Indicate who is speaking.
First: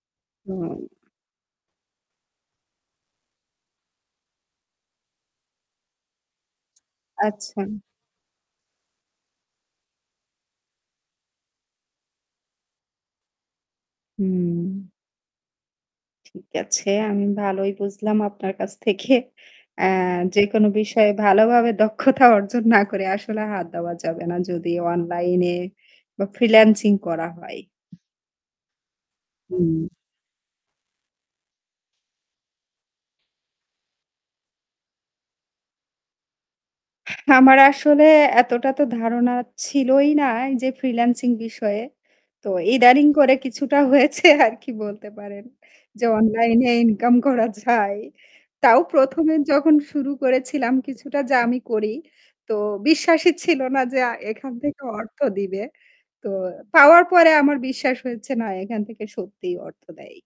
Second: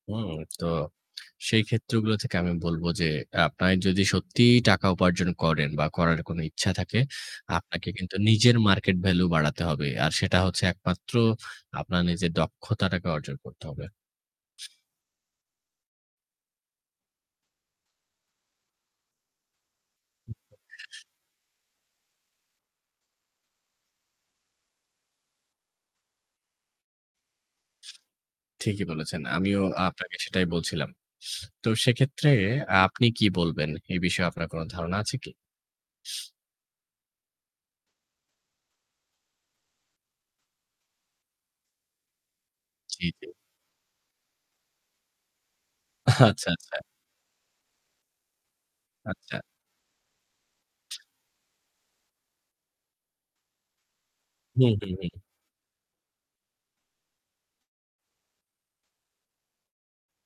Speaker 1: হুম, তো
Speaker 2: হুম।
Speaker 1: সেইক্ষেত্রগুলো থেকে আমি বলব যে আপনার যদি সত্যিই টাকা উপার্জন করেন বা করার কোন ইচ্ছা থাকে,
Speaker 2: আচ্ছা।
Speaker 1: আপনাকে কিন্তু নিজের মার্কেট ভ্যালু বাড়াতে হবে। আর সেটা হচ্ছে একমাত্র আপনার নিজের দক্ষতাটাকে অর্জন করতে হবে।
Speaker 2: হুম। ঠিক আছে। আমি ভালোই বুঝলাম আপনার কাছ থেকে অ্যা যেকোন বিষয়ে ভালোভাবে দক্ষতা অর্জন না করে আসলে হাত দেওয়া যাবে না যদি অনলাইনে বা ফ্রিল্যান্সিং করা হয়।
Speaker 1: ঠিকই বলেছেন। আমিও
Speaker 2: হুম।
Speaker 1: আপনাকে সেটাই বলছিলাম। তো সেক্ষেত্রে আ আপনি কি বলবেন? এই বিষয়ে আপনার কোন ধারণা আছে কি?
Speaker 2: আমার আসলে এতটা তো ধারণা ছিলই না এইযে ফ্রিল্যান্সিং বিষয়ে। তো
Speaker 1: জি,
Speaker 2: ইদানিং
Speaker 1: জি।
Speaker 2: করে কিছুটা হয়েছে আর কি বলতে পারেন। যে
Speaker 1: আচ্ছা,
Speaker 2: অনলাইন-এ
Speaker 1: আচ্ছা।
Speaker 2: ইনকাম করা যায়। তাও ১ম এ
Speaker 1: আচ্ছা।
Speaker 2: যখন শুরু করেছিলাম কিছুটা যা আমি করি। তো বিশ্বাসই ছিল না যে আ এখান
Speaker 1: হুম,
Speaker 2: থেকে
Speaker 1: হুম,
Speaker 2: অর্থ
Speaker 1: হুম।
Speaker 2: দিবে। তো পাওয়ার পরে আমার বিশ্বাস হয়েছে না, এখান থেকে সত্যিই অর্থ দেয়।